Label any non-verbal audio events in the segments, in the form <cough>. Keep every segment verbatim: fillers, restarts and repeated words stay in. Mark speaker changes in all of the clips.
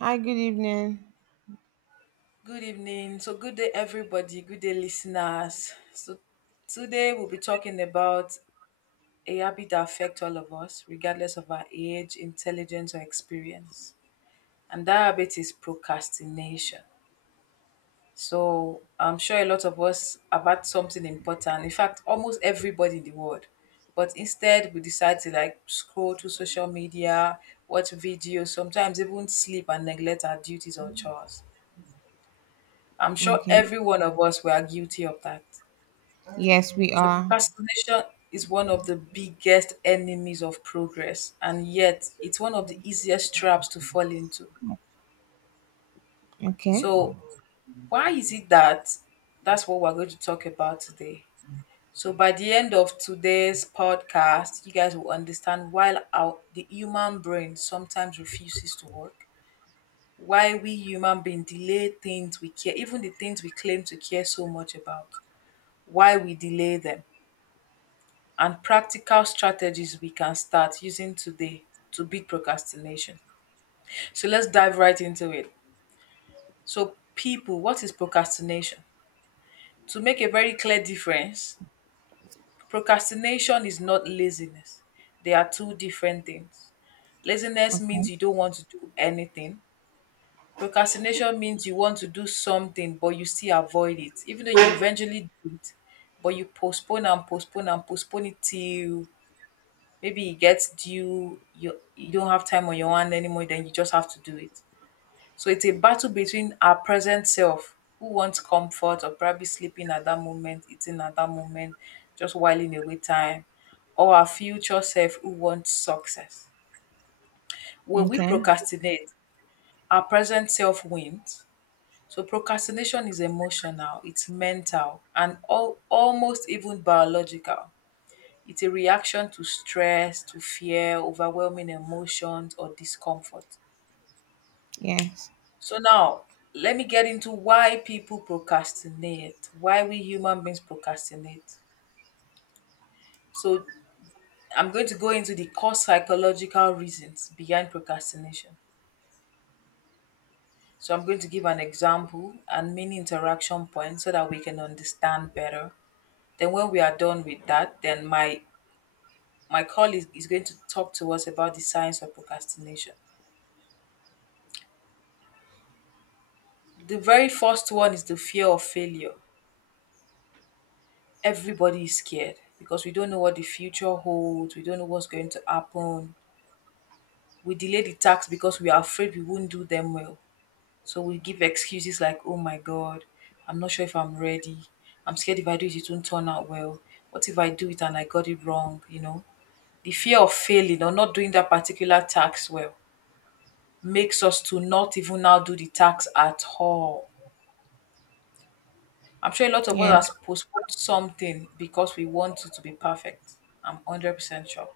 Speaker 1: Hi, good evening.
Speaker 2: Good evening. So, good day, everybody. Good day, listeners. So, today we'll be talking about a habit that affects all of us, regardless of our age, intelligence, or experience. And that habit is procrastination. So, I'm sure a lot of us have had something important. In fact, almost everybody in the world. But instead, we decide to like scroll through social media, watch videos, sometimes even sleep and neglect our duties or chores. I'm sure
Speaker 1: Okay.
Speaker 2: every one of us were guilty of that.
Speaker 1: Yes, we
Speaker 2: So
Speaker 1: are.
Speaker 2: procrastination is one of the biggest enemies of progress, and yet it's one of the easiest traps to fall into.
Speaker 1: Okay.
Speaker 2: So why is it that that's what we're going to talk about today? So by the end of today's podcast, you guys will understand why our the human brain sometimes refuses to work, why we human beings delay things we care, even the things we claim to care so much about, why we delay them and practical strategies we can start using today to beat procrastination. So let's dive right into it. So, people, what is procrastination? To make a very clear difference, procrastination is not laziness. They are two different things. Laziness
Speaker 1: Okay.
Speaker 2: means you don't want to do anything. Procrastination means you want to do something, but you still avoid it, even though you eventually do it, but you postpone and postpone and postpone it till maybe it gets due, you you don't have time on your hand anymore, then you just have to do it. So it's a battle between our present self, who wants comfort or probably sleeping at that moment, eating at that moment, just whiling away time, or our future self who wants success. When we
Speaker 1: Okay.
Speaker 2: procrastinate, our present self wins. So procrastination is emotional, it's mental, and all, almost even biological. It's a reaction to stress, to fear, overwhelming emotions, or discomfort.
Speaker 1: Yes.
Speaker 2: So now, let me get into why people procrastinate, why we human beings procrastinate. So I'm going to go into the core psychological reasons behind procrastination. So I'm going to give an example and many interaction points so that we can understand better. Then when we are done with that, then my my colleague is going to talk to us about the science of procrastination. The very first one is the fear of failure. Everybody is scared because we don't know what the future holds, we don't know what's going to happen. We delay the tax because we are afraid we won't do them well. So we give excuses like, oh my God, I'm not sure if I'm ready. I'm scared if I do it, it won't turn out well. What if I do it and I got it wrong? You know, the fear of failing or not doing that particular tax well makes us to not even now do the tax at all. I'm sure a lot of
Speaker 1: Yes.
Speaker 2: us has postponed something because we want it to be perfect. I'm one hundred percent sure.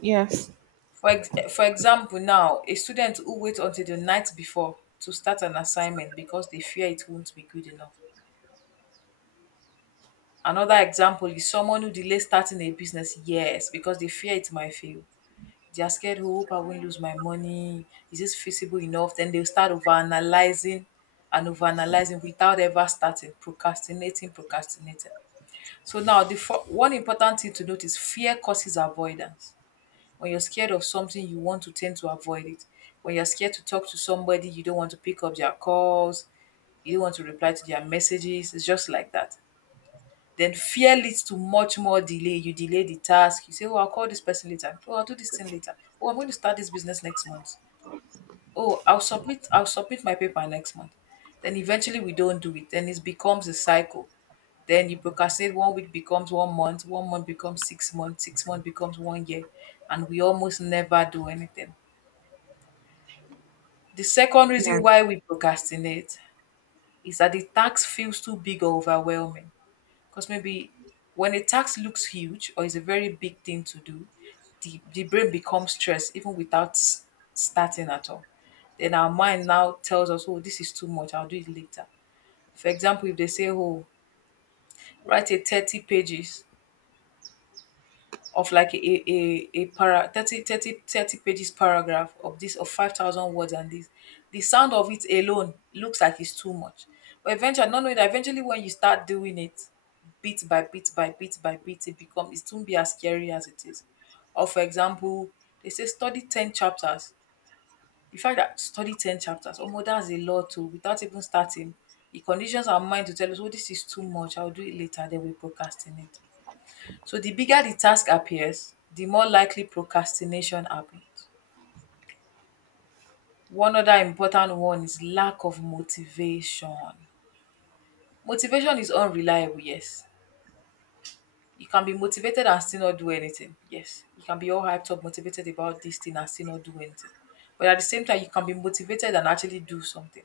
Speaker 1: Yes.
Speaker 2: For, ex- for example, now, a student who waits until the night before to start an assignment because they fear it won't be good enough. Another example is someone who delays starting a business years because they fear it might fail. They are scared, oh, hope I won't lose my money. Is this feasible enough? Then they'll start overanalyzing and overanalyzing without ever starting, procrastinating, procrastinating. So now, the fir- one important thing to note is fear causes avoidance. When you're scared of something, you want to tend to avoid it. When you're scared to talk to somebody, you don't want to pick up their calls, you don't want to reply to their messages. It's just like that. Then fear leads to much more delay. You delay the task. You say, oh, I'll call this person later. Oh, I'll do this thing later. Oh, I'm going to start this business next month. Oh, I'll submit I'll submit my paper next month. Then eventually we don't do it. Then it becomes a cycle. Then you procrastinate one week becomes one month, one month becomes six months, six months becomes one year, and we almost never do anything. The second reason
Speaker 1: Yes.
Speaker 2: why we procrastinate is that the task feels too big or overwhelming. Because maybe when a task looks huge or is a very big thing to do, the, the brain becomes stressed even without s- starting at all. Then our mind now tells us, oh, this is too much, I'll do it later. For example, if they say, oh, write a thirty pages of like a a a para thirty thirty thirty pages paragraph of this of five thousand words, and this, the sound of it alone looks like it's too much. But eventually, not knowing that, eventually when you start doing it bit by bit by bit by bit, it becomes it won't be as scary as it is. Or for example, they say study ten chapters. The fact that study ten chapters, oh, that's a lot too, without even starting, it conditions our mind to tell us, oh, this is too much, I'll do it later. Then we procrastinate. So the bigger the task appears, the more likely procrastination happens. One other important one is lack of motivation. Motivation is unreliable, yes. You can be motivated and still not do anything. Yes. You can be all hyped up, motivated about this thing and still not do anything. But at the same time, you can be motivated and actually do something.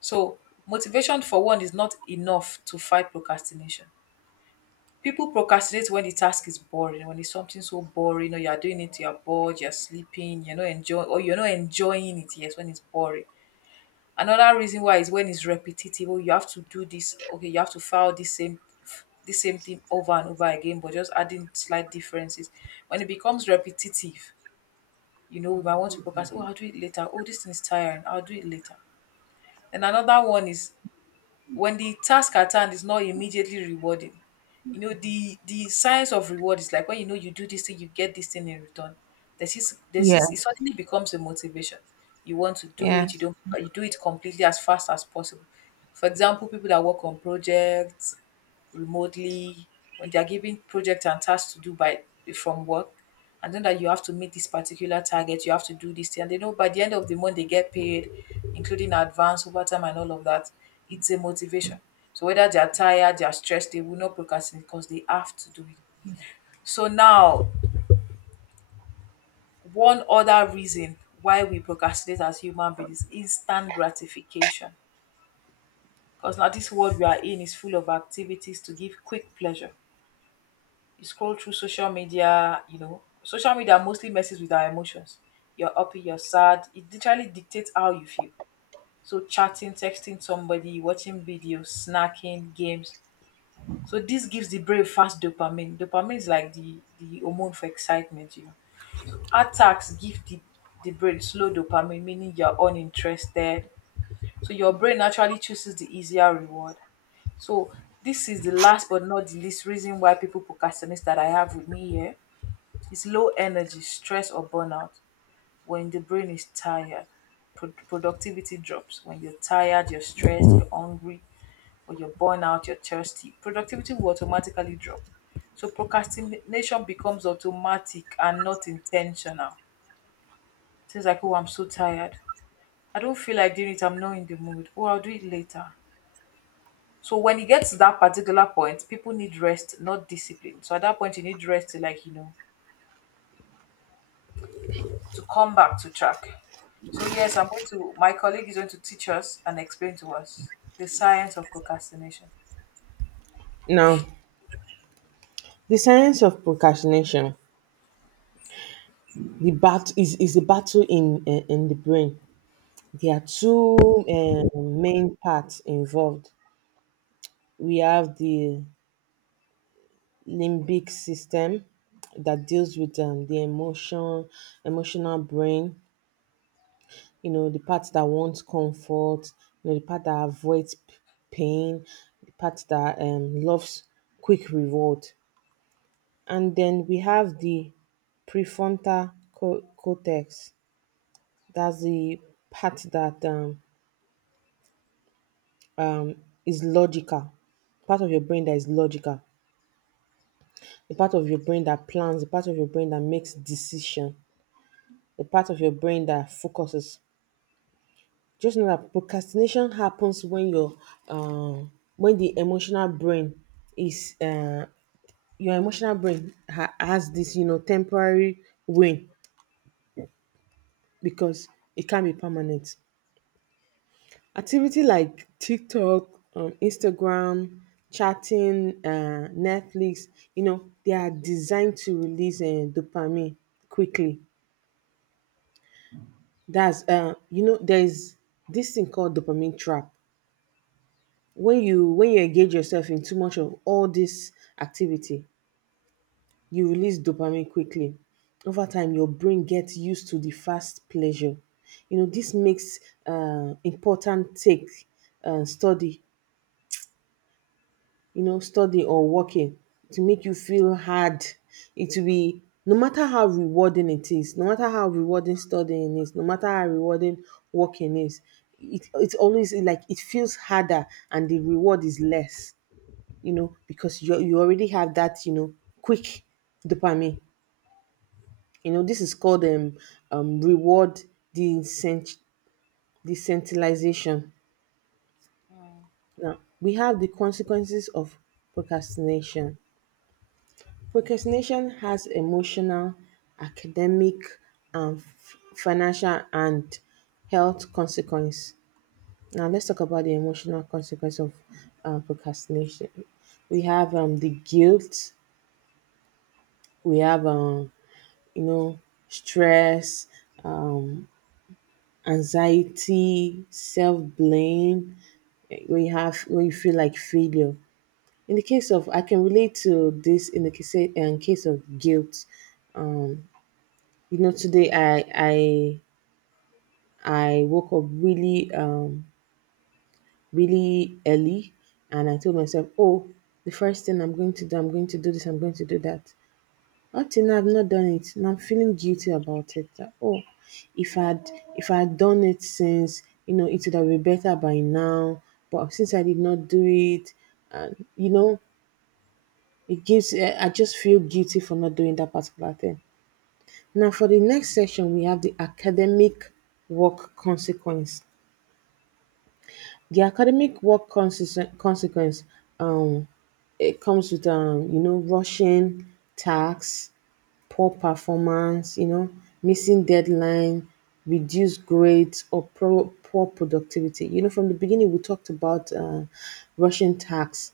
Speaker 2: So motivation for one is not enough to fight procrastination. People procrastinate when the task is boring, when it's something so boring, or you're doing it, you're bored, you're sleeping, you're not enjoying, or you're not enjoying it. Yes, when it's boring. Another reason why is when it's repetitive. Oh, you have to do this. Okay, you have to file this same this same thing over and over again, but just adding slight differences. When it becomes repetitive, you know, we might want to procrastinate. Oh, I'll do it later. Oh, this thing is tiring. I'll do it later. And another one is when the task at hand is not immediately rewarding. You know, the the science of reward is like when you know you do this thing, you get this thing in return. There's this there's this It
Speaker 1: Yes.
Speaker 2: suddenly becomes a motivation. You want to do it, you
Speaker 1: Yes.
Speaker 2: don't you do it completely as fast as possible. For example, people that work on projects, remotely, when they are given projects and tasks to do by from work, and then that you have to meet this particular target, you have to do this thing. And they know by the end of the month they get paid, including advance, overtime, and all of that. It's a motivation. So whether they are tired, they are stressed, they will not procrastinate because they have to do it. So now, one other reason why we procrastinate as human beings is instant gratification. Because now this world we are in is full of activities to give quick pleasure. You scroll through social media, you know, social media mostly messes with our emotions. You're happy, you're sad. It literally dictates how you feel. So chatting, texting somebody, watching videos, snacking, games. So this gives the brain fast dopamine. Dopamine is like the, the hormone for excitement, you know. Attacks give the, the brain slow dopamine, meaning you're uninterested. So your brain naturally chooses the easier reward. So this is the last but not the least reason why people procrastinate that I have with me here. It's low energy, stress or burnout. When the brain is tired, pro- productivity drops. When you're tired, you're stressed, you're hungry, or you're burnout, you're thirsty, productivity will automatically drop. So procrastination becomes automatic and not intentional. Things like, oh, I'm so tired. I don't feel like doing it. I'm not in the mood. Oh, I'll do it later. So when you get to that particular point, people need rest, not discipline. So at that point, you need rest to like, you know, to come back to track. So yes, I'm going to. My colleague is going to teach us and explain to us the science of procrastination.
Speaker 1: Now, the science of procrastination, the bat is, is a battle in uh, in the brain. There are two uh, main parts involved. We have the limbic system that deals with um, the emotion, emotional brain, you know, the part that wants comfort, you know, the part that avoids p- pain, the part that um, loves quick reward. And then we have the prefrontal co- cortex. That's the part that um, um, is logical, part of your brain that is logical, the part of your brain that plans, the part of your brain that makes decision, the part of your brain that focuses. Just know that procrastination happens when your um when the emotional brain is uh your emotional brain ha- has this you know temporary win, because it can be permanent. Activity like TikTok, um, Instagram, chatting, uh, Netflix, you know, they are designed to release uh, dopamine quickly. That's uh, you know, there's this thing called dopamine trap. When you when you engage yourself in too much of all this activity, you release dopamine quickly. Over time, your brain gets used to the fast pleasure. You know this makes uh, important take uh, study, you know study or working, to make you feel hard. It will be, no matter how rewarding it is, no matter how rewarding studying is, no matter how rewarding working is, it, it's always like it feels harder, and the reward is less, you know, because you you already have that you know, quick dopamine. You know, this is called um, um reward decent- decentralization. Now we have the consequences of procrastination. Procrastination has emotional, academic, and f- financial and health consequence. Now, let's talk about the emotional consequence of uh, procrastination. We have um, the guilt. We have um, you know, stress, um, anxiety, self blame, when you have when you feel like failure. In the case of, I can relate to this, in the case in case of guilt. Um, you know, today I I I woke up really um really early, and I told myself, oh, the first thing I'm going to do, I'm going to do this, I'm going to do that. Up till now, I've not done it, and I'm feeling guilty about it. That, oh, if I'd if I'd done it since, you know, it would have been better by now. But since I did not do it, and you know, it gives. Eh, I just feel guilty for not doing that particular thing. Now, for the next section, we have the academic work consequence. The academic work consequence consequence um it comes with, um you know rushing tax, poor performance, you know, missing deadline, reduced grades, or pro- poor productivity. You know, from the beginning, we talked about uh, rushing tasks,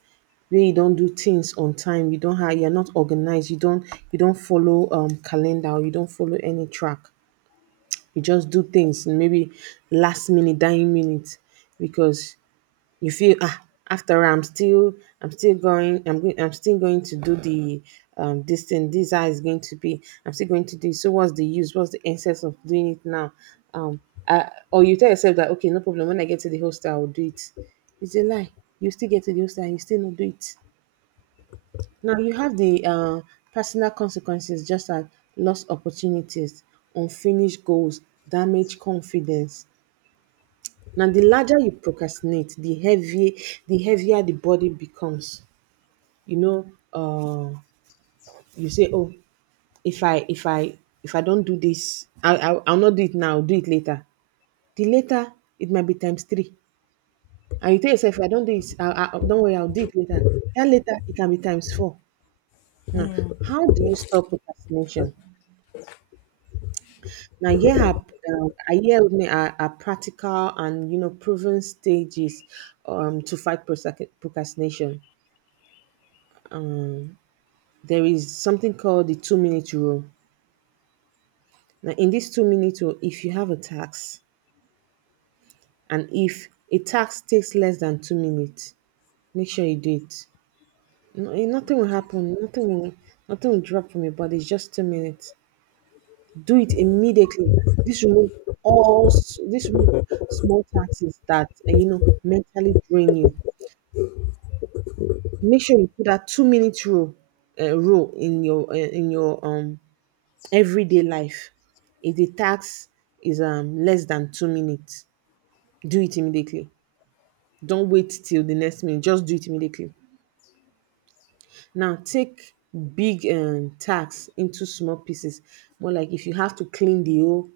Speaker 1: where you don't do things on time, you don't have you're not organized, you don't you don't follow um calendar, or you don't follow any track. You just do things maybe last minute, dying minute, because you feel, ah, after all, I'm still I'm still going i'm going I'm still going to do the um this thing. This is how it's going to be. I'm still going to do it, so what's the use what's the essence of doing it now? Um I, or you tell yourself that, okay, no problem, when I get to the hostel, I'll do it. It's a lie. You still get to the hostel and you still not do it. Now you have the uh, personal consequences, just as lost opportunities, unfinished goals, damaged confidence. Now, the larger you procrastinate, the heavier the heavier the body becomes. You know, uh, you say, "Oh, if I if I if I don't do this, I, I I'll not do it now. I'll do it later." The later, it might be times three, and you tell yourself, "If I don't do it, I, I, don't worry, I'll do it later." That later, it can be times four. Now, how do you stop procrastination? Now, here are uh, here with me are, are practical and you know proven stages, um, to fight prosac- procrastination. There is something called the two minute rule. Now, in this two minute rule, if you have a tax, and if a tax takes less than two minutes, make sure you do it. No, eh, nothing will happen. Nothing will, nothing will drop from your body. It's just two minutes. Do it immediately. This remove all s- this remove small taxes that eh, you know mentally drain you. Make sure you put that two minute rule uh, rule in your eh, in your um everyday life. If the task is, um, less than two minutes, do it immediately. Don't wait till the next minute. Just do it immediately. Now, take big um, tasks into small pieces. More like, if you have to clean the whole,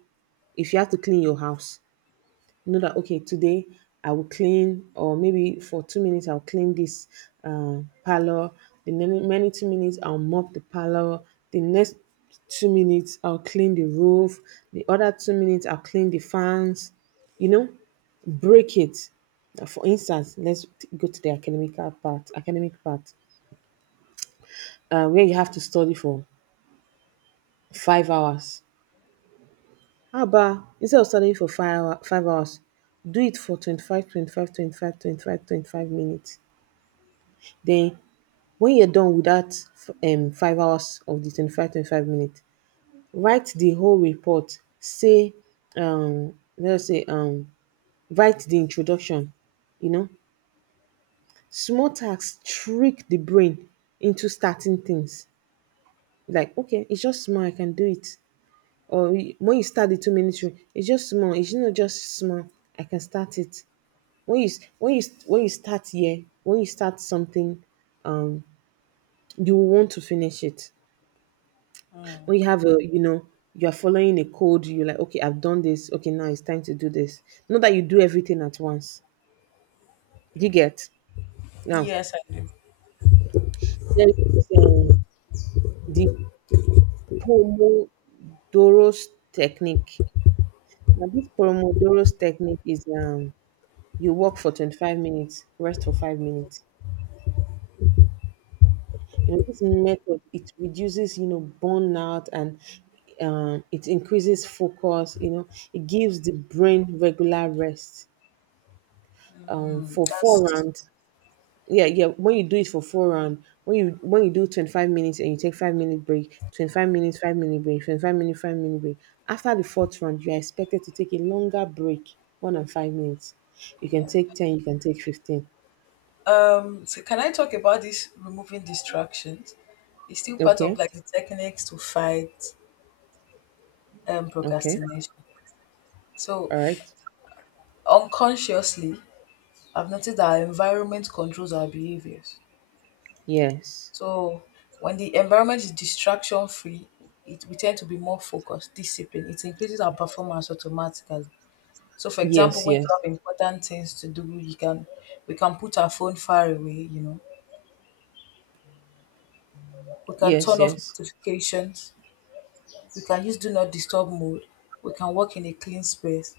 Speaker 1: if you have to clean your house, know that, okay, today I will clean, or maybe for two minutes I'll clean this uh, parlor. The many, many two minutes, I'll mop the parlor. The next two minutes, I'll clean the roof. The other two minutes, I'll clean the fans. You know, break it. Uh, for instance, let's t- go to the academical part academic part, uh, where you have to study for five hours. How about, instead of studying for five, hour, five hours, do it for twenty-five, twenty-five, twenty-five, twenty-five, twenty-five minutes. Then when you're done with that, um five hours of the 25 25 minutes, write the whole report. Say um let's say um write the introduction, you know. Small tasks trick the brain into starting things. Like, okay, it's just small, I can do it. Or you- when you start the two minutes, it's just small, it's not just small, I can start it. When you s- when you s- when you start here, when you start something, um, you want to finish it. When you have a, you know you're following a code, you're like, okay, I've done this, okay, now it's time to do this. Not that you do everything at once. Do you get? Now,
Speaker 2: Yes, I, yeah, do.
Speaker 1: there is, um, the pomodoro's technique. Now, this pomodoro's technique is, um you work for twenty-five minutes, rest for five minutes. You know this method, it reduces you know burnout, and, um, it increases focus. You know it gives the brain regular rest, um,
Speaker 2: Mm,
Speaker 1: for four
Speaker 2: that's,
Speaker 1: rounds. Yeah, yeah, when you do it for four round, when you when you do twenty-five minutes and you take five minute break, twenty-five minutes, five minute break, twenty-five minute, five minute break. After the fourth round, you are expected to take a longer break, one and five minutes. You can take
Speaker 2: yeah.
Speaker 1: ten, you can take fifteen.
Speaker 2: Um, so can I talk about this removing distractions? It's still part of
Speaker 1: Okay,
Speaker 2: like the techniques to fight um
Speaker 1: okay,
Speaker 2: procrastination. So
Speaker 1: all right.
Speaker 2: unconsciously, I've noticed that our environment controls our behaviors.
Speaker 1: Yes,
Speaker 2: So when the environment is distraction free, it we tend to be more focused, disciplined. It increases our performance automatically. So for example,
Speaker 1: yes,
Speaker 2: when
Speaker 1: yes,
Speaker 2: you have important things to do, you can we can put our phone far away, you know. We can
Speaker 1: yes,
Speaker 2: turn off
Speaker 1: yes.
Speaker 2: notifications. We can use do not disturb mode. We can work in a clean space.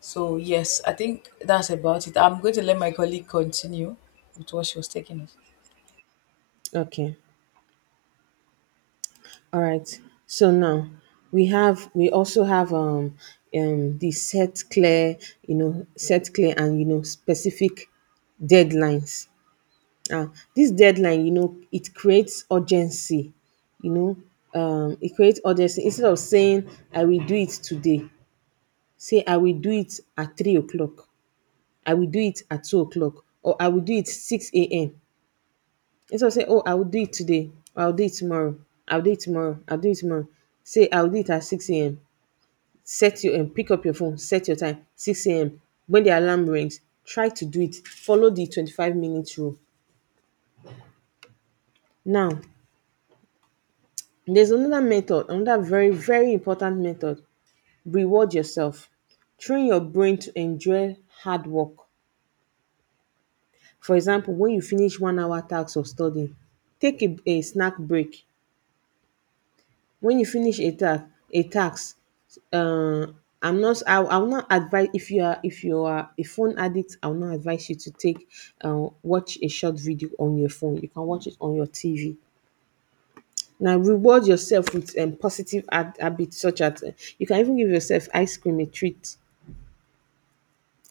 Speaker 2: So yes, I think that's about it. I'm going to let my colleague continue with what she was taking us.
Speaker 1: Okay, all right, so now, we have we also have, um um the set clear you know set clear and, you know specific deadlines. Um this deadline, you know it creates urgency. you know um it creates urgency instead of saying, "I will do it today," say, "I will do it at three o'clock, I will do it at two o'clock, or I will do it six a m." Instead of saying, "Oh, I will do it today," or, "I'll do it tomorrow, I'll do it tomorrow, I'll do it tomorrow," say, "I'll do it at six a m." set your um, Pick up your phone, set your time six a m. When the alarm rings, try to do it. Follow the twenty-five minute rule. Now, there's another method, another very, very important method. Reward yourself. Train your brain to enjoy hard work. For example, when you finish one hour task of studying, take a, a snack break. When you finish a task, a task, uh, I'm not. I, I will not advise, if you are if you are a phone addict. I will not advise you to take, uh, watch a short video on your phone. You can watch it on your T V. Now, reward yourself with, um, positive ha- habits, such as, uh, you can even give yourself ice cream, a treat.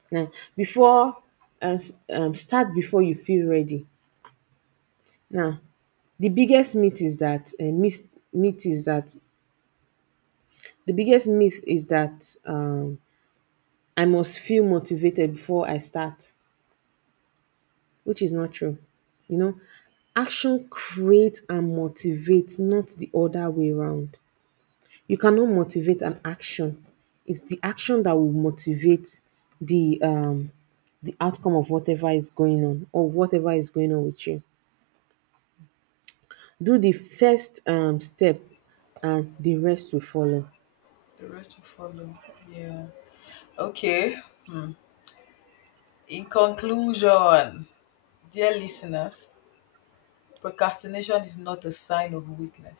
Speaker 1: Now, before, uh, s- um, start before you feel ready. Now, the biggest myth is that uh, myth, myth is that the biggest myth is that, um, I must feel motivated before I start, which is not true. You know, action creates and motivates, not the other way around. You cannot motivate an action. It's the action that will motivate the um the outcome of whatever is going on, or whatever is going on with you. Do the first um step, and the rest will follow.
Speaker 2: The rest will follow. Yeah. Okay. Hmm. In conclusion, dear listeners, procrastination is not a sign of weakness.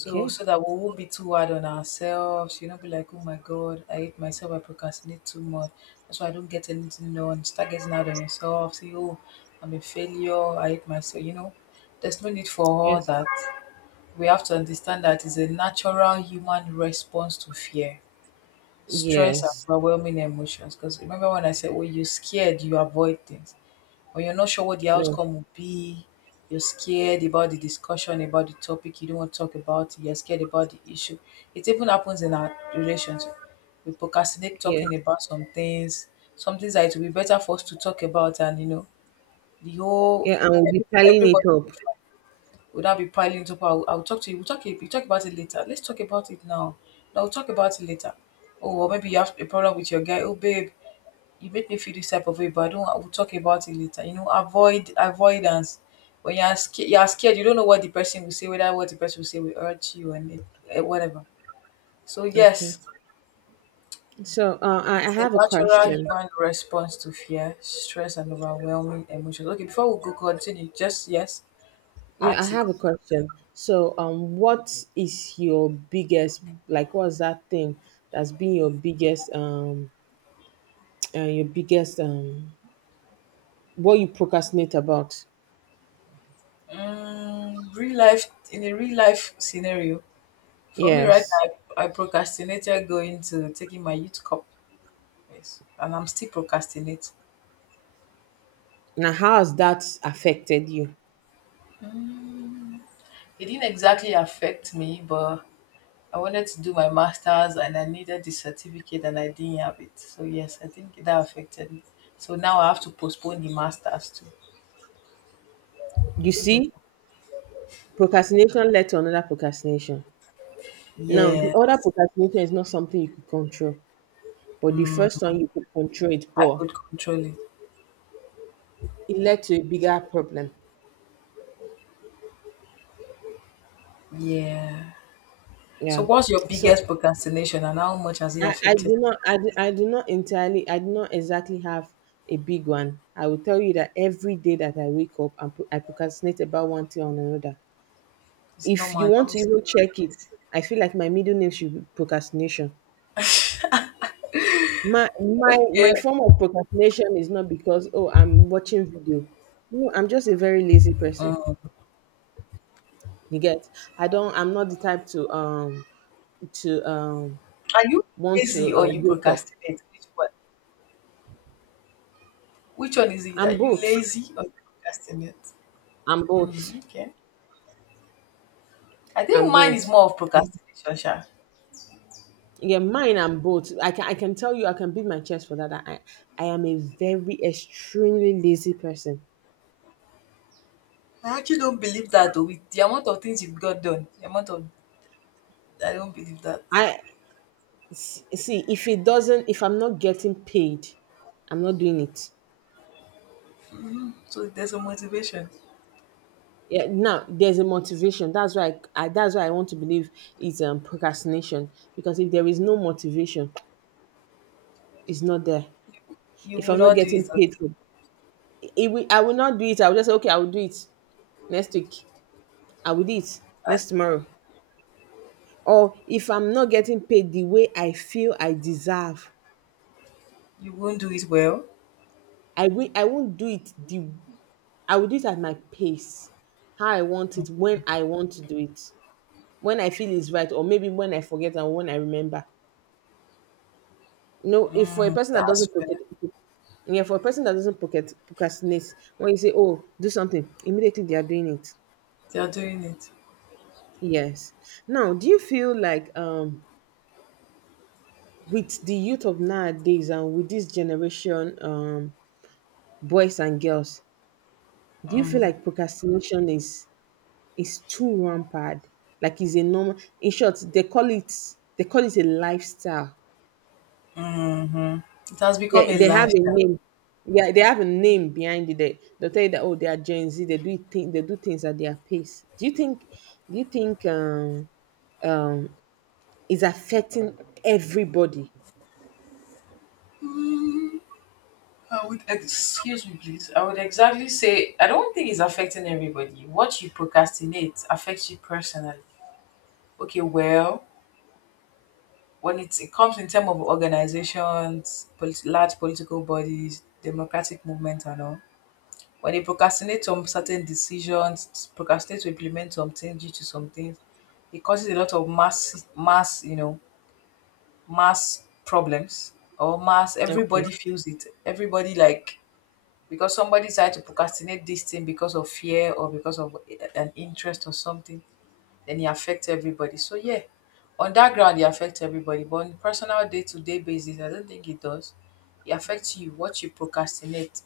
Speaker 2: So, so that we won't be too hard on ourselves, you know, be like, oh my God, I hate myself, I procrastinate too much. That's why I don't get anything done. Start getting out on yourself, say, oh, I'm a failure, I hate myself, you know. There's no need for all
Speaker 1: Yes.
Speaker 2: that. We have to understand that it's a natural human response to fear. Stress and
Speaker 1: Yes.
Speaker 2: overwhelming emotions. Because remember when I said when you're scared, you avoid things. When you're not sure what the
Speaker 1: Yes.
Speaker 2: outcome will be, you're scared about the discussion, about the topic, you don't want to talk about it, you're scared about the issue. It even happens in our relationship. We procrastinate
Speaker 1: Yes.
Speaker 2: talking about some things, some things that it will be better for us to talk about and you know, the whole
Speaker 1: Yeah, and we'll be
Speaker 2: every,
Speaker 1: piling it
Speaker 2: everybody
Speaker 1: up.
Speaker 2: would that be piling up? I'll, I'll talk to you. We'll talk, we'll talk about it later. Let's talk about it now. No, we'll talk about it later. Oh, or maybe you have a problem with your guy. Oh, babe, you make me feel this type of way, but I don't. We'll talk about it later. You know, avoid avoidance. When you are scared, you are scared. You don't know what the person will say, whether what the person will say will hurt you and it, eh, whatever. So
Speaker 1: Okay.
Speaker 2: yes,
Speaker 1: So, uh, I I
Speaker 2: it's a
Speaker 1: have a
Speaker 2: natural
Speaker 1: question.
Speaker 2: human response to fear, stress, and overwhelming emotions. Okay, before we go continue, just yes,
Speaker 1: You know, I
Speaker 2: ask a
Speaker 1: have a
Speaker 2: question.
Speaker 1: question. So, um, what is your biggest, like, what's that thing that's been your biggest, um, <tsk> uh, your biggest, um, what you procrastinate about?
Speaker 2: Um, real life in a real life scenario, for me right
Speaker 1: Yes.
Speaker 2: now, I, I procrastinated going to taking my youth cup, yes, and I'm still procrastinating.
Speaker 1: Now, how has that affected you?
Speaker 2: It didn't exactly affect me, but I wanted to do my masters and I needed the certificate and I didn't have it. So yes, I think that affected me. So now I have to postpone the masters too.
Speaker 1: You
Speaker 2: So
Speaker 1: see, procrastination led to another procrastination. Now, the
Speaker 2: yeah,
Speaker 1: other procrastination is not something you could control, but the first one you could control it,
Speaker 2: I
Speaker 1: but
Speaker 2: could control it.
Speaker 1: it led to a bigger problem.
Speaker 2: Yeah. So
Speaker 1: Yeah.
Speaker 2: what's your
Speaker 1: So,
Speaker 2: biggest procrastination and how much has it
Speaker 1: I, I
Speaker 2: affected?
Speaker 1: do not I do, I do not entirely I do not exactly have a big one. I will tell you that every day that I wake up and I procrastinate about one thing or another.
Speaker 2: It's
Speaker 1: If you
Speaker 2: normal
Speaker 1: want
Speaker 2: now.
Speaker 1: to even check it, I feel like my middle name should be procrastination. My my
Speaker 2: Okay.
Speaker 1: my form of procrastination is not because oh I'm watching video. No, I'm just a very lazy person. You get? I don't. I'm not the type to um to um
Speaker 2: Are you
Speaker 1: want
Speaker 2: lazy
Speaker 1: to
Speaker 2: or
Speaker 1: um,
Speaker 2: you
Speaker 1: wake up.
Speaker 2: procrastinate? Which one? Which one is it? Are
Speaker 1: I'm
Speaker 2: you
Speaker 1: both.
Speaker 2: lazy or you procrastinate?
Speaker 1: I'm both.
Speaker 2: Okay. I think
Speaker 1: I'm
Speaker 2: mine is
Speaker 1: both.
Speaker 2: more of procrastination, Sha.
Speaker 1: Yeah, mine and both. I can I can tell you I can beat my chest for that. I I am a very extremely lazy person.
Speaker 2: I actually don't believe that though. With the amount of things you've got done, the amount of I don't believe that.
Speaker 1: I s- see if it doesn't if I'm not getting paid, I'm not doing it.
Speaker 2: So there's a motivation.
Speaker 1: Yeah, now there's a motivation. That's why I, I that's why I want to believe it's um procrastination because if there is no motivation, it's not there.
Speaker 2: You, you
Speaker 1: If
Speaker 2: will
Speaker 1: I'm not
Speaker 2: not do
Speaker 1: getting
Speaker 2: it. At-
Speaker 1: paid for it, will, I will not do it. I will just say okay, I will do it next week. I will do it next tomorrow. Or if I'm not getting paid the way I feel I deserve,
Speaker 2: You won't do it well.
Speaker 1: i will I won't do it the i will do it at my pace, how I want it, when I want to do it, when I feel is right, or maybe when I forget and when I remember. You know, if for a
Speaker 2: Mm,
Speaker 1: person that
Speaker 2: that's
Speaker 1: doesn't
Speaker 2: fair.
Speaker 1: procrastinate, yeah, for a person that doesn't procrast- procrastinate, when you say oh do something immediately, they are doing it.
Speaker 2: They are doing it.
Speaker 1: Yes. Now, do you feel like um with the youth of nowadays and with this generation, um boys and girls, do you feel like procrastination is is too rampant? Like is a normal, in short, they call it they call it a lifestyle.
Speaker 2: Hmm. It has
Speaker 1: They
Speaker 2: become a
Speaker 1: they have a
Speaker 2: lifestyle.
Speaker 1: name. Yeah, they have a name behind it. They they tell you that oh they are Gen Z, they do think they do things at their pace. Do you think do you think um um is affecting everybody?
Speaker 2: I would excuse me, please. I would exactly say I don't think it's affecting everybody. What you procrastinate affects you personally. Okay, well, when it's, it comes in terms of organizations, polit- large political bodies, democratic movement, and all, when they procrastinate on certain decisions, procrastinate to implement something due to some things, it causes a lot of mass, mass, you know, mass problems or mass.
Speaker 1: Okay.
Speaker 2: Everybody feels it. Everybody like because somebody tried to procrastinate this thing because of fear or because of an interest or something, then it affects everybody. So yeah, on that ground it affects everybody. But on personal day to day basis, I don't think it does. It affects you. What you procrastinate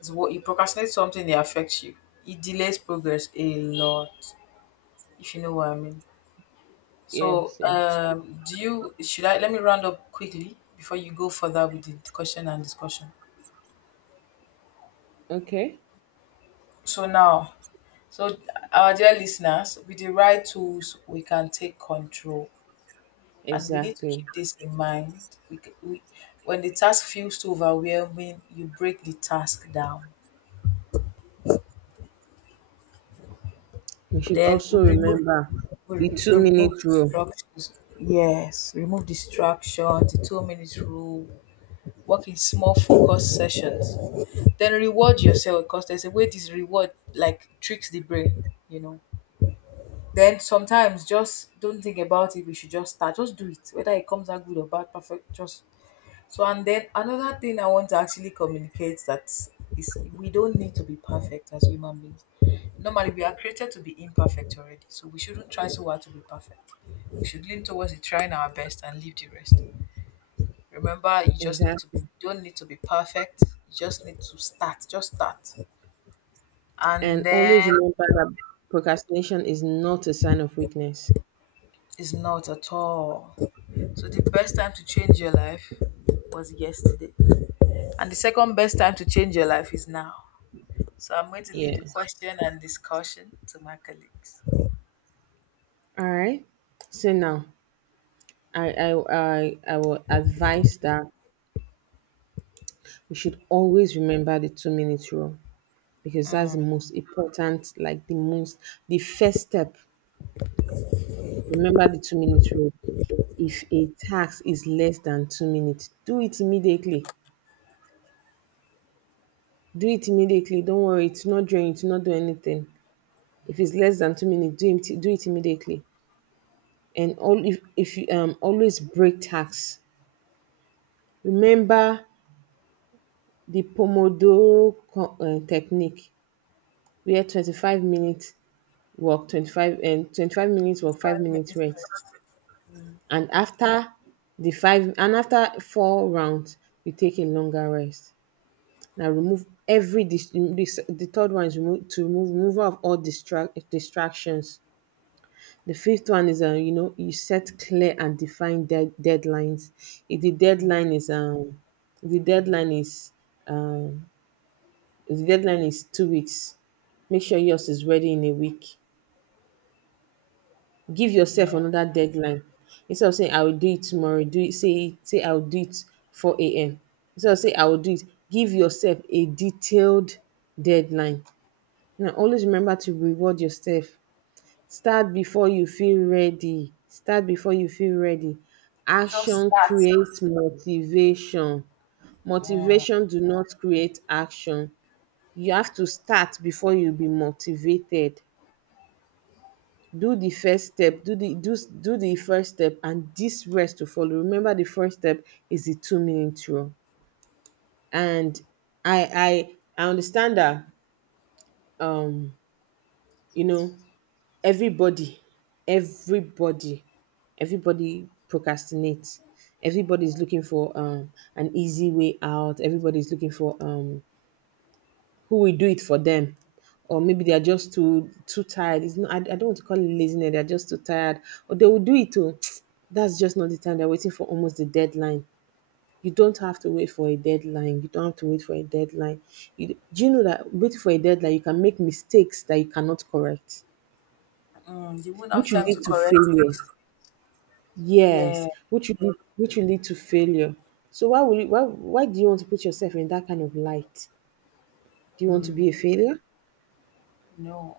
Speaker 2: is what you procrastinate something it affects you. It delays progress a lot, if you know what I mean. So
Speaker 1: Yes, yeah.
Speaker 2: um do you should I let me round up quickly before you go further with the question and discussion.
Speaker 1: Okay.
Speaker 2: So now, so our dear listeners, with the right tools, we can take control, and we need to
Speaker 1: Exactly.
Speaker 2: keep this in mind. We, c- we, when the task feels too overwhelming, you break the task down.
Speaker 1: We should
Speaker 2: Then we
Speaker 1: also
Speaker 2: remove,
Speaker 1: remember
Speaker 2: we,
Speaker 1: the
Speaker 2: we
Speaker 1: two
Speaker 2: remove
Speaker 1: minute rule.
Speaker 2: distractions. Yes, remove distractions. The two minutes rule. Work in small focus sessions. Then reward yourself because there's a way this reward like tricks the brain. You know then sometimes just don't think about it. We should just start. Just do it. Whether it comes out good or bad, perfect. Just so and then another thing I want to actually communicate that is we don't need to be perfect as human beings. Normally we are created to be imperfect already. So we shouldn't try so hard to be perfect. We should lean towards it, trying our best and leave the rest. Remember you just need to you
Speaker 1: Exactly.
Speaker 2: don't need to be perfect. You just need to start. Just start. And
Speaker 1: And always
Speaker 2: then
Speaker 1: remember that procrastination is not a sign of weakness.
Speaker 2: it's not at all. So the best time to change your life was yesterday. And the second best time to change your life is now. So I'm going to leave the
Speaker 1: Yes.
Speaker 2: question and discussion to my colleagues.
Speaker 1: All right. So now, I I I, I will advise that we should always remember the two minute rule because that's the most important, like the most the first step. Remember the two minute rule. If a task is less than two minutes, do it immediately. Do it immediately. Don't worry, it's not drain, it's not do anything. If it's less than two minutes, do it, do it immediately. And all if, if you um always break tax, remember the pomodoro co- uh, technique, where twenty-five minutes work twenty-five and twenty-five minutes work five
Speaker 2: Five
Speaker 1: minutes
Speaker 2: minutes
Speaker 1: rest.
Speaker 2: rest.
Speaker 1: And after the five and after four rounds you take a longer rest. Now remove every dis- this the third one is remove to remove, removal of all distract distractions. The fifth one is, uh, you know, you set clear and define dead deadlines. If the deadline is, um, if the deadline is, um, if the deadline is two weeks, make sure yours is ready in a week. Give yourself
Speaker 2: Yeah.
Speaker 1: another deadline. Instead of saying I will do it tomorrow, do it. Say say I will do it four a m. Instead of say I will do it, give yourself a detailed deadline. Now always remember to reward yourself. Start before you feel ready, start before you feel ready.
Speaker 2: Just
Speaker 1: Action
Speaker 2: that.
Speaker 1: creates motivation, motivation do not create action. You have to start before you be motivated. Do the first step, do the do, do the first step and this rest to follow. Remember the first step is the two minute rule. And i i i understand that um you know, everybody everybody everybody procrastinates. Everybody's looking for um an easy way out, everybody's looking for um who will do it for them. Or maybe they are just too too tired. It's not I, I don't want to call it laziness, they're just too tired. Or they will do it too. <tsk> That's just not the time, they're waiting for almost the deadline. You don't have to wait for a deadline you don't have to wait for a deadline. You, do you know that waiting for a deadline you can make mistakes that you cannot correct,
Speaker 2: Mm, you won't have
Speaker 1: which will
Speaker 2: time to
Speaker 1: lead to
Speaker 2: correct
Speaker 1: failure?
Speaker 2: mistakes. Yeah.
Speaker 1: Yes, which will lead, which will lead to failure. So why will you, why why do you want to put yourself in that kind of light? Do you want to
Speaker 2: Mm,
Speaker 1: be a failure?
Speaker 2: no.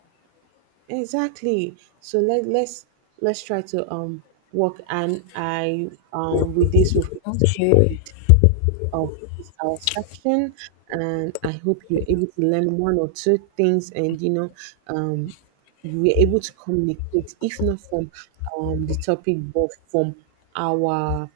Speaker 1: Exactly. So let let's let's try to um work, and I um with this we've come to the
Speaker 2: Okay.
Speaker 1: end of this, our section, and I hope you're able to learn one or two things, and you know um we're able to communicate if not from um the topic but from our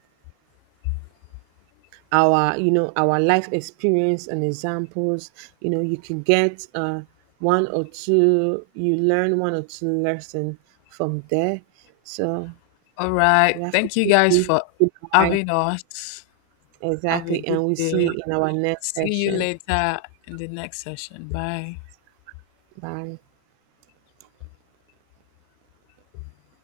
Speaker 1: our you know our life experience and examples, you know you can get uh, one or two you learn one or two lesson from there. So
Speaker 2: All
Speaker 1: we
Speaker 2: right.
Speaker 1: have to
Speaker 2: Thank you
Speaker 1: keep
Speaker 2: guys
Speaker 1: it, keep
Speaker 2: for
Speaker 1: it high.
Speaker 2: having us. Have a
Speaker 1: Exactly,
Speaker 2: good
Speaker 1: and we see you
Speaker 2: day.
Speaker 1: in our next
Speaker 2: See you
Speaker 1: section.
Speaker 2: later in the next session. Bye.
Speaker 1: Bye.